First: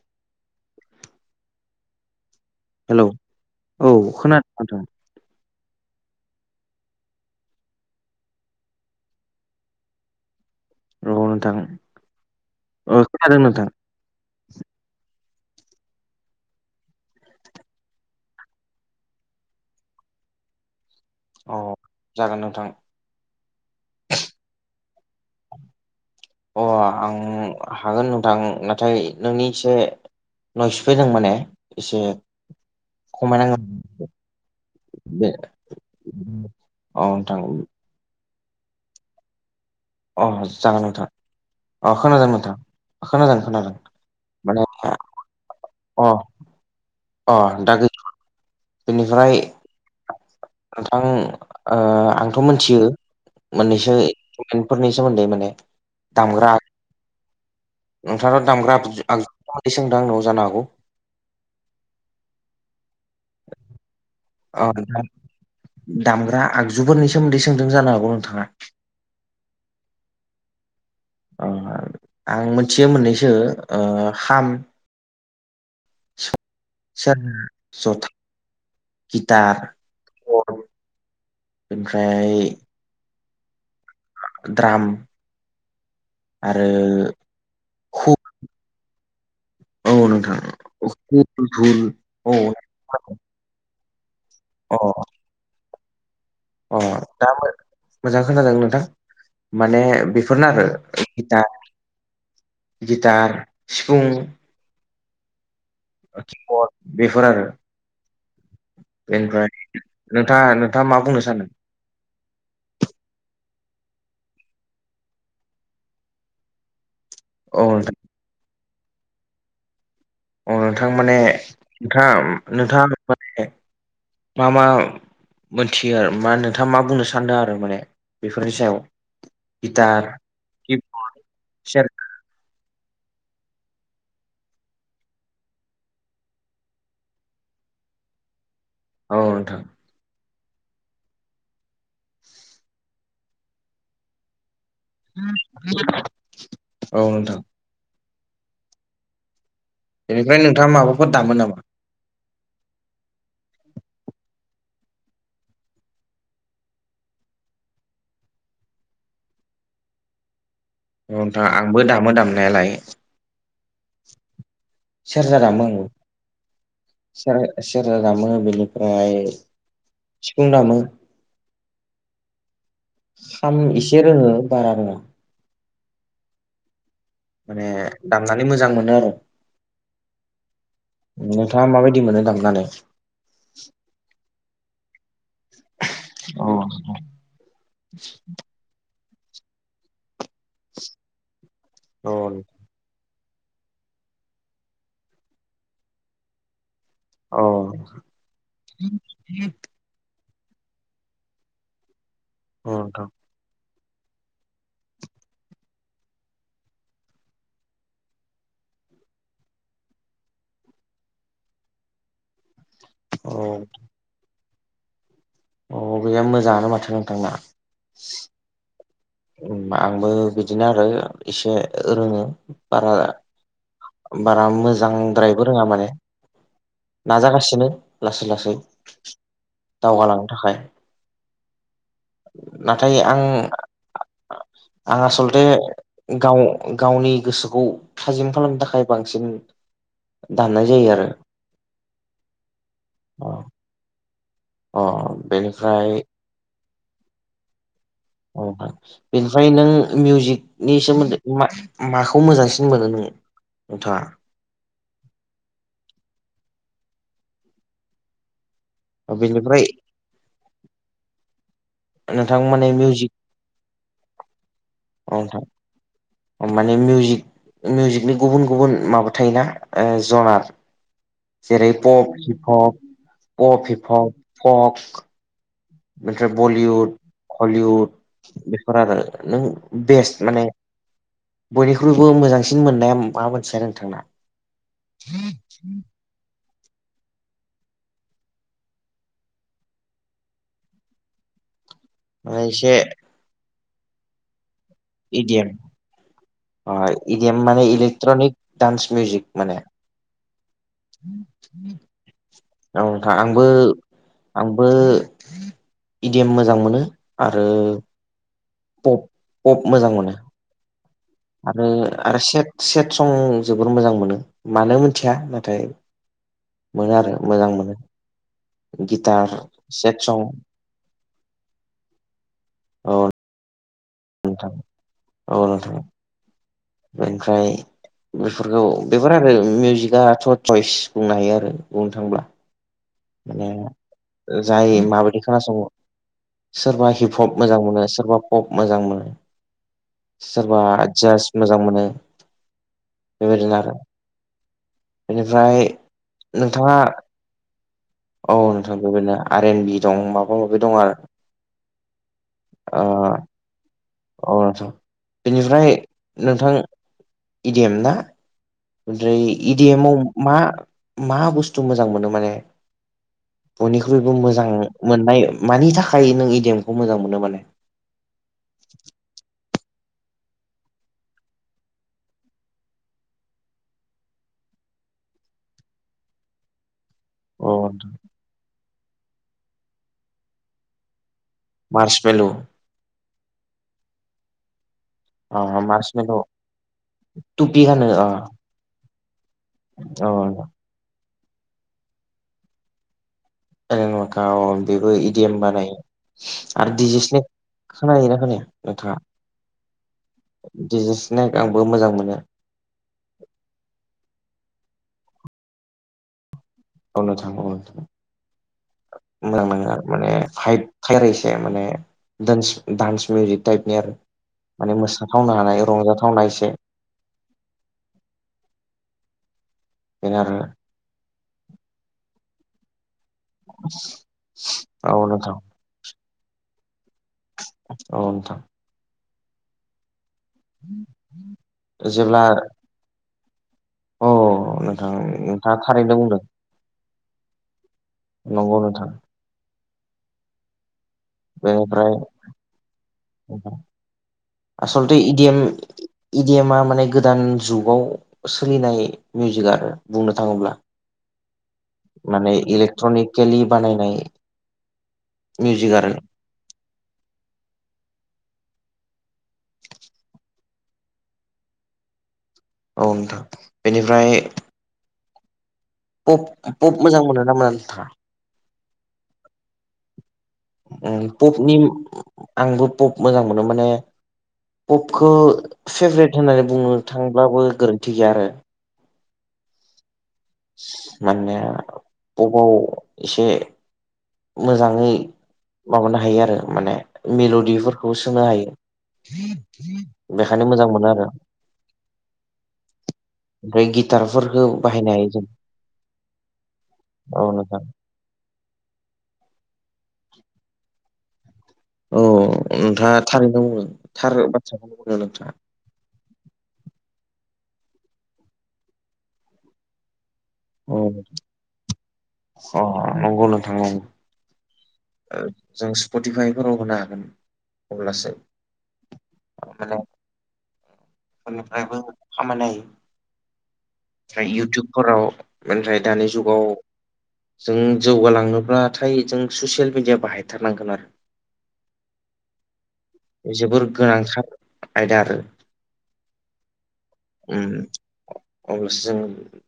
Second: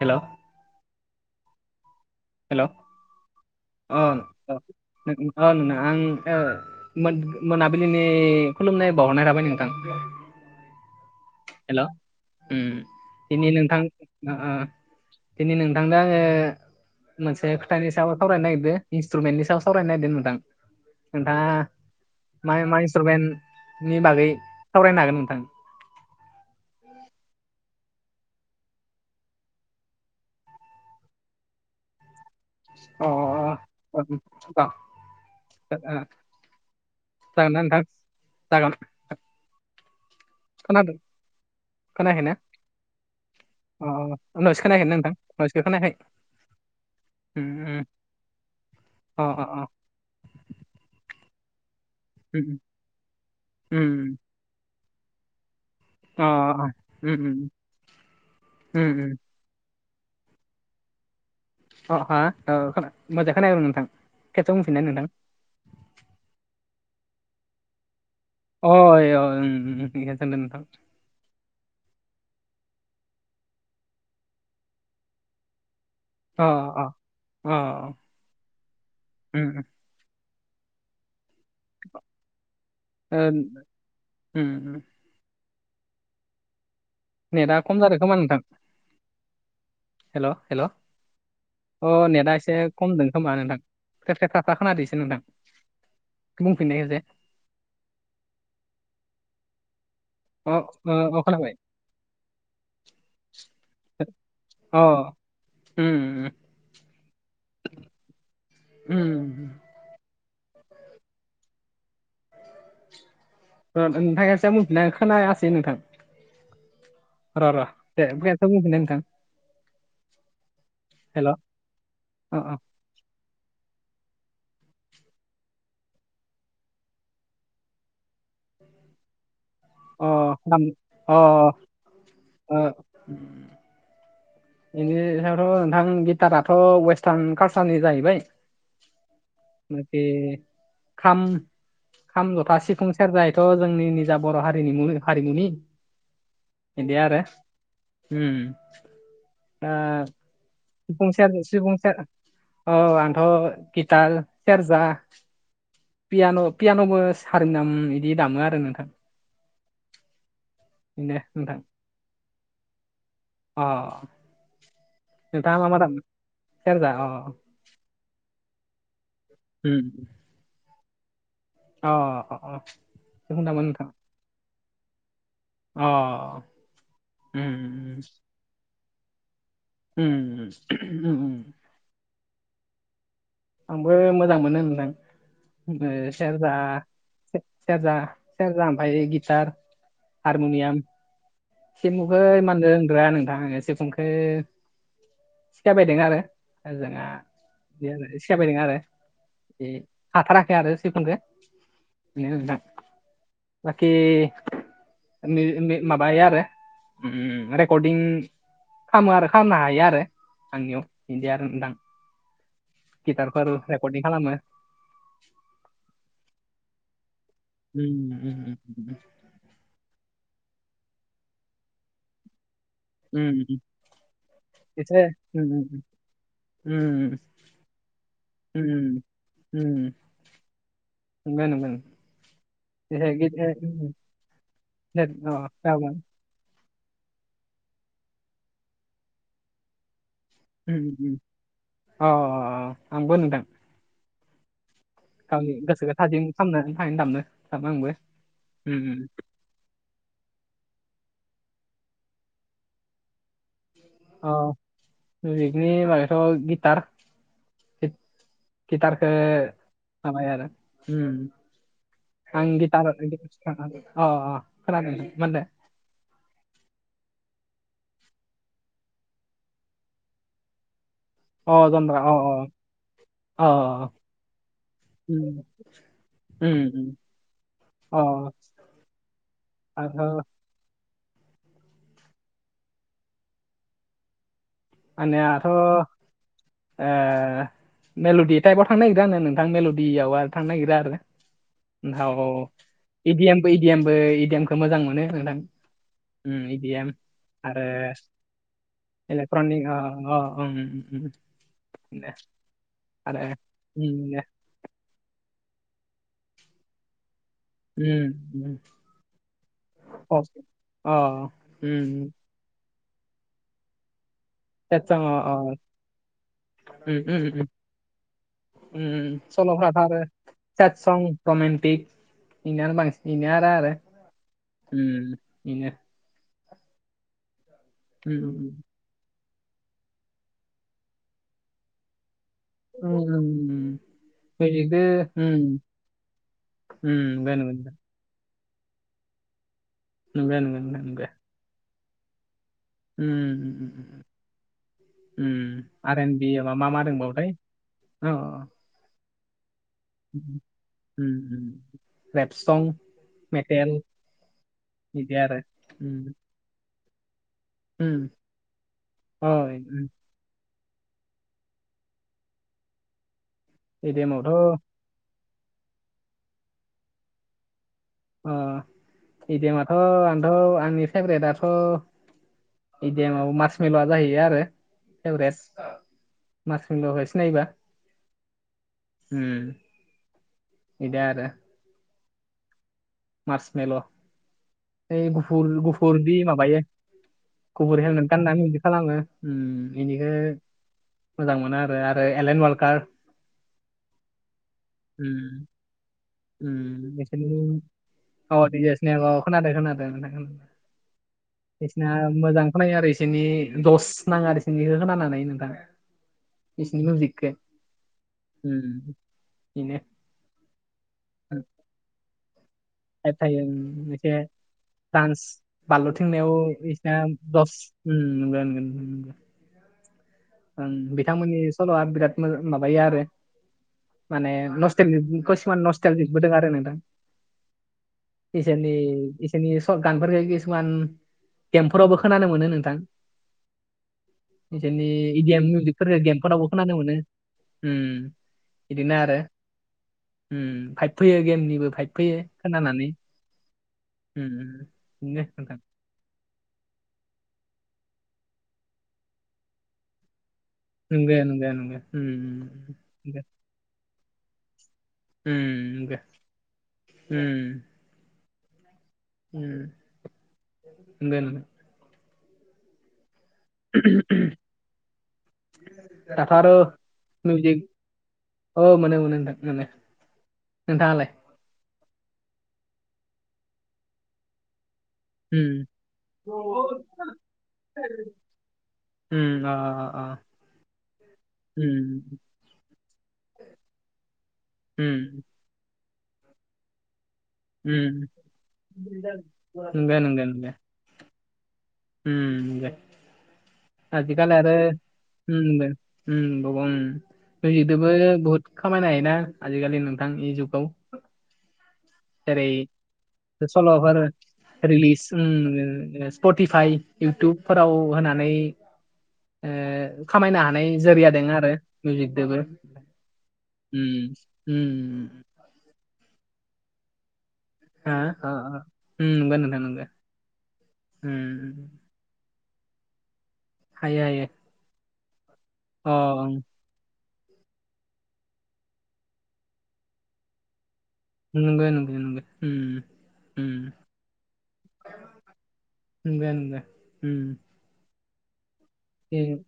हेल' hello अ। Hello औ अ खोनादों नोंथां नोंना आं मोनाबिलिनि खुलुमनाय बावहरनाय राबाय नोंथां। न'आवनो थाङो हेल' दिनै नोंथां। दिनै नोंथांनो आङो मोनसे खोथानि सायाव सावरायनो नागिरदों इन्स्ट्रुमेन्टनि सायाव सावरायनो नागिरदों नोंथां। नोंथाङा अ जागोन मा नोंथां मा इन्सटुरमेन्टनि बागै सावरायनो हागोन नोंथां। अ आं हागोन नोंथां नाथाय नोंनि एसे नय सफैदों माने एसे अ अ खमायनाांगोन जागोन द [unintelligible] औ थां। दागोन अ जागोन नोंंथां अ खोनादों खोनायाखैना नोंथां। खोनादों खोनादों अ उनावसो माने खोनायाखै नोंथां उनावसो खोनायाखै अ अ उम दा उम अ बेनिफ्राय अ अ नोंथां आंथ' उम मोनथियो मोननैसो उम जेनफोरनि सोमोन्दै माने। अ नोंथाङना दामग्रा उम उम आगजुै सोंदों आंन'आव जानो हागौ अ ह मोजां खोन आरो नोंथां। खेबसे औ बुंफिननाय दा नोंथां दामग्रा आगजुफोरनि सोमोन्दै सोंदों जानो हागौ नोंथाङा। अ अ सानदों नोंथां। आं मोनथियो मोननैसो हाम अ सेरजा अ जथा उम उम गिटार कर्ड ओमफ्राय [inaudible] उम उम द्राम आरो नेटआ खम जादों हुक खोमा नोंथां औ हेल' नोंथां हेल' धुल अ नेटआ औ एसे खमदों खोमा नोंथां खेबथे थाफा अ खोनादोंसो नोंथां अ बुंफिननाय खेबसे दा मोजां खोनादों नोंथां माने बेफोरनो अ आरो ओ अ गि खोनाबाय गिटार सिफुं अ उम उम किबर्ड बेफोर आरो उम बेनिफ्राय नोंथाङा नोंथाङा मा बुंनो सानदों नोंथांसोया मोनफिना खोनायासै नोंथां र' र' औ नोंथां खोनायासै बुंफिननाय नोंथां अ नोंथां माने हेल' नोंथाङ अ नोंथाङा माने मा मा मोनथियो आरो मा नोंथाङा मा बुंनो सानदों आरो माने बेफोरनि सायाव गिटार अ अ बेनि सायावथ' नोंथां गिटाराथ' वेस्टार्न कालसारनि जाहैबाय औ नोंथां माथे खाम खाम जथा सिफुं सेरजायथ' जोंनि निजा बर' हारिनि मुङ हारिमुनि औ बेदिया आरो नोंथां बेनिफ्राय नोंथाङा माबाफोर ओ दामो नामा सिफुंस औ आंन्थ' गितार सेरजा पियान' पियान'बो सारि नाम बिदि दामो आरो नोंथां लांदां ओ नोंथां आंबो दामो दामनायालाय अ सेरजा नोंथाङा दामोे मा मा दामो सेरजा अ आं सेरजा दामो बेनिफ्राय होम सिफुं दामो अ अ अह सिफुं दामो नोंथां ओ बारा रोङा अ माने उम दामनानै मोजां मोनो आरो उम ओम ओम नोंथाङा माबायदि मोनो दामनानै आंबो मोजां मोनो होनदों औ सेरजा सेरजा सेरजा ओमफाय गितार हारमुनियाम औ सेमुहै मानदों रोंद्रा नोंथां सिफुंखो सिखायबाय दों आरो ओजोंहा अ रोङा आरो हाथाराखै आरो सिफुंखौ बेनो नोंथां अ नोंथां बाखि माबायो आरो ओम रेकर्डिं खालामो आरो खालामनो हायो आरो आंनियाव बिदि आरो नोंथां गिटारफोर औ रेकर्डिं खालामो अ गैया मोजाङानो माथो नोंथांना उम आंबो बिदिनो आरो इसे रोङो बारा उम बारा एसे उम मोजांद्रायबो रोङा माने उम नाजागासिनो लासै लासै उम दावगालांनो थाखाय नाथाय आं बुजिया आं आसलथे गाव गावनि गोसोखौ थाजिम खालामनो थाखाय बांसिन दामनाय जायो आरो अ आंबो अ नुदों। अ गावनि गोसोखौ बेनिफ्राय थाजिम खालामामनानै थाहैनो थामनो थाम आंबो औ उम उम बे फ्राय नों मिउजिकनि सोमोन्दै माखौ मोजांसिन मोनो नों नोंथाङा अ मिउजिकनि माबथ' गिटार कि थारख बेनिफ्राय हाबाय आरो नोंथां आं माने गिथार मिउजिक अ खोनादों माने माने मिउजिक मिउजिकनि गुबुन गुबुन माबा थायोना जनार अ जेरै जन्द्रा पप अ अ हिफब पप अ हिफब कक उम बेनिफ्राय उम उम बलिउड हलिउद अ बेफोर आरो नों आंथ' बेस्ट माने बयनिख्रुइबो मोजांसिन मोननाया मा मोनथिया नोंथांना आनियाथ' आ मेल'दि टाइपआव थांनो नागिरा नोंथां मेल'डियाव आरो थांनो नागिरा आरो औ माने एसे इडिएमबो इडिएमबो इडिएमखौ मोजां मोनो। इडि नोंथां M um idiom E D M माने इलेक्ट्रनिक दान्स मिउजक ट्रनिक ओ ओ ओं औ था आरो आंबो उम दे आंबो इदिएम मोजां मोनो आरो उम पप पप मोजां मोनो अके अ आरो आरो सेट सं जोबोर मोजां मोनो। मानो सेतसं मोनथिया अ अ नाथाय उम मोनो आरो उम उम मोजां मोनो। उम गिटार सल ह द आरो सेट सं सट सं रमन्टिक बेनिानो औ बांसिन बेनो आरो आरो औ बेनो बेनिफ्राय बेफोरखौ बेफोर आरो मिउजिकआथ' चयस बुंनो हायो आरो बुंनो थांब्ला माने जाय माबायदि बेजोंबो खोनासङो सोरबा हिप नंगौ हप मोजां मोनो सोरबा पप मोजां मोनो। नंगौ नंगौ सोरबा नंगौ जास्ट मोजां मोनो। बेबायदिनो आरो बेनिफ्राय आर एन बि मा मा नोंथाङा मा दंबावथाय अ औ नोंथां बेना आर एन बि दं माबा माबि दं आरो रेप सं अ मेटेल आचसा बिदि आरो बेनिफ्राय नोंथां इडिएम ना ओमफ्राय ओइ इडिएमाव मा मा बुस्थु मोजां मोनो माने बयनिख्रुइबो इडिएमावथ' मोजां मोननाय मानि थाखाय नों इडेमखौ मोजां मोनो माने अ इडामाथ' आंथ' आंनि फेभरेटआथ' इदियामाव मार्स मिल' जाहैयो आरो एभारेस् मार्स मिल' नायबा अ उम बिदा आरो मार्स मेल' मार्स मेल' ओइ गुफुर अ मार्स गुफुर मेल' बि माबायो टुपि गुफुर गानो अ हेलमेट गाननानै बिदि खालामो उम बेनिखाय अ मोजां मोनो आरो आरो एलेन वालकार नखा अ बेबो उम इदिऐम बानायो उम आरो दिजेस्नेक खोनायोना खोनाया नोंसोरनि [unintelligible] खोनादों खोनादों नोंथां खोनादों डजेस्नेक आंबो मोजां मोनो। खौ नायो आरो इसोरनि दस नाङो आरो इसोरनि खोनानानै नोंथां। बिसिनि मावनो मिउजिकखौ थाङो मोजां बेनो नङा माने हाइट थारायसे माने दोनस आ थायो एसे माने दान्स मोसाथावनो हानाय बारलु रंजाथावना थिंनायाव एसे बिसिना दस उम मोनगोनगोन बेनो आरो बिथांमोननि सल'आ बिराद माबायो आरो माने नस्टेल औ नोंथां कसुमान नस्टेल लिदबोदोङो आरो नोंथां औ नोंथां इसोरनि इसोरनि सब गानफोरखौ किसुमान गेमफोरावबो जेब्ला खोनानो मोनो नोंथां औ बिसोरनि नोंथां इदियेम नोंथाङा थारैनो मिउजिकफोरखो बुंदों गेम फोरावबो खोनानो मोनो उम नंगौ नोंथां बिदिनो आरो उम भाइभ फैयो गेमनिबो भाइभ फैयो खोनानानै उम आससलथे उम बेनो इदिएम नोंथां इडिएमा माने गोदान जुगाव सोलिनाय मिउजिक आरो बुंनो थाङोब्ला नोंगो नोंगो नोंगो उम माने नोंगो इलेक्ट्रनिकेलि बानायनाय मिउजिक आरो उम-म नोंगो उम उम नोंगो नोंगो औ नोंथां बेनिफ्राय [unintelligible] पब आरो पब मोजां मोनो ना मोना मिउजिक नोंथाङा? औ मोनो मोनो नोंथां मोनो। नोंथाङालाय पपनि आंबो पप मोजां मोनो माने पपखौ उम फेभ्रेट होननानै बुंनो थांब्लाबो गोरोन्थि गैया आरो। उम अ अ अ। माने उम बबाव एसे मोजाङै उम माबानो हायो आरो माने मिल बिफोरखौ उम सोलो हायो नंगो बेखायनो मोजां मोनो आरो होम दे ओमफ्राय गिटारफोरफोरखौ बाहायनाय उम दे उम बवाव उम औ फाय नोंथां इदोंबो बहुद खामायनो हायोना आजिखालि नोंथांनि जुगाव औ जेरै नोंथाङा थारैनो स'ल बुंदों आरो थार बाथ्राखौनो बुंदों रिलिस उम नोंथाङा होनो फिफाइ इउटुबफोराव होनानै ओ खामायनो हा नाय औ जोरिया दोङो आरो मिउजिकदोबो अ नंगौ नोंथां औ उम‌उम जों स्पटिफाइ फोरावबोना खौ होनो हागोन हा अब्लासो ओ ओ उम नंगो नोंथां नंगो [unintelligible] उम निफ्रायबो खामायनो हायो हायो हायो ओमफ्राय इउटुबफोराव ओमफ्राय अ दानि ओं जुगाव जों जौगाालांनोब्लाथाय जों ससियेल मिडिया बाहायथारनांगोन आरो नोंगौ नोंगौ नोंगौ उम आरो उम जोबोर गोनांथार आयदा आरो नोंगो नोंगो उम अब्लासो जों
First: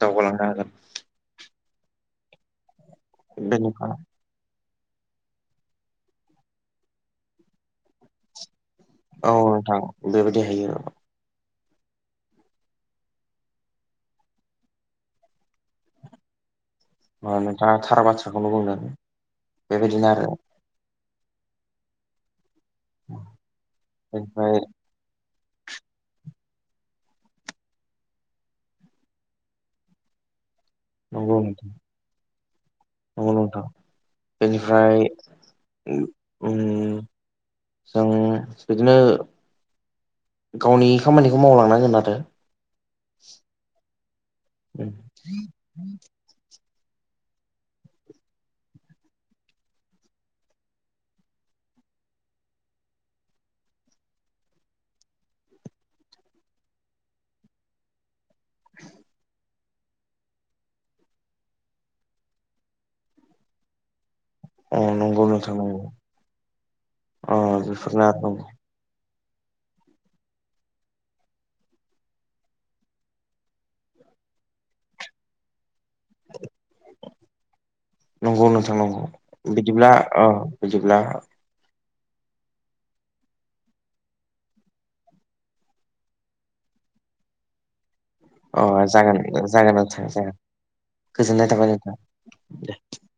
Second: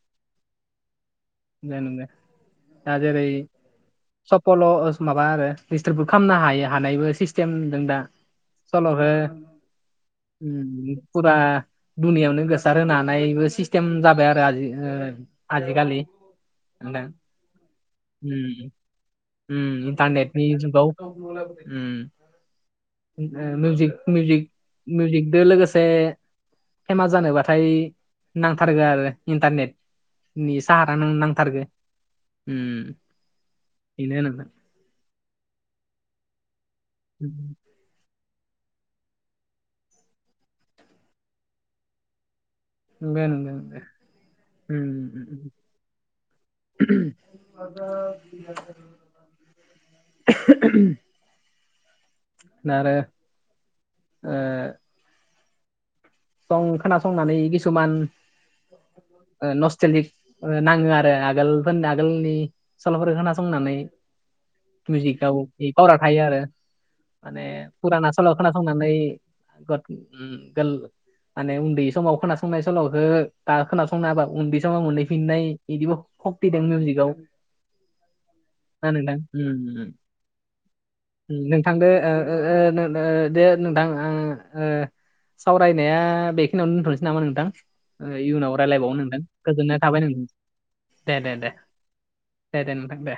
दावगालांनो हागोन। [unintelligible] बेनिफ्राय सफल' माबा आरो डिजिटेलबो खालामनो हायो हानायबो सिस्टेमदों दा। [unintelligible] औ नोंथां बेबायदि हायो फुरा दुनिायावनो गोसार होनोनो हानायबो सिस्टेम जाबाय आरो आ आजिखालि एदा थ नोंथाङा थार बाथ्राखौनो बुंदों बेबायदिनो आरो ग मिज बेनिफ्राय मिउजिक दो लोगोसे फेमास जानोबाथाय नांथारगो आरो इन्टारनेटनि साहा दा नों नंगौ नांथारगो। नोंथां उम। नंगौ नोंथां बेनो नोंथां बेनिफ्राय उम उम। जों बिदिनो गावनि खामानिखौ मावलांनांगोन आरो। [unintelligible] [unintelligible] [inaudible] नारो ओ सं खोनासंनानै खिसुमान ओ नस्टेलिक ओ नाङो आरो आगोलफोरनो आगोलनि सला'फोरखौ खोनासंनानै। अ नंगौ मिउजिकाव नोंथां बे नंगौ पावारा थायो आरो अ माने बेफोरनो फुराना आरो सल' खोना थांनानै [unintelligible] माने उन्दै समाव खोनासंनाय सल'खौ दा खोनासंनो हाबा उन्दै समाव मोनहैफिननाय बिदिबो सक्ति दं मिउजिक आव। नंगौ नोंथां नंगौ बिदिब्ला बिदिब्ला नोंथांदो ओ ओ ओ ओ [unintelligible] बायनाया बेखिनियावनो दोनथ'नोसै नामा नोंथां। इयुनाव अ रायजलायबावनो जागोन नोंगोन जागोन गोजोननाय थाबाय नोंथां। जागोन दे दे दे गोजोननाय थाबाय नोंथां दे दे नोंथां दे।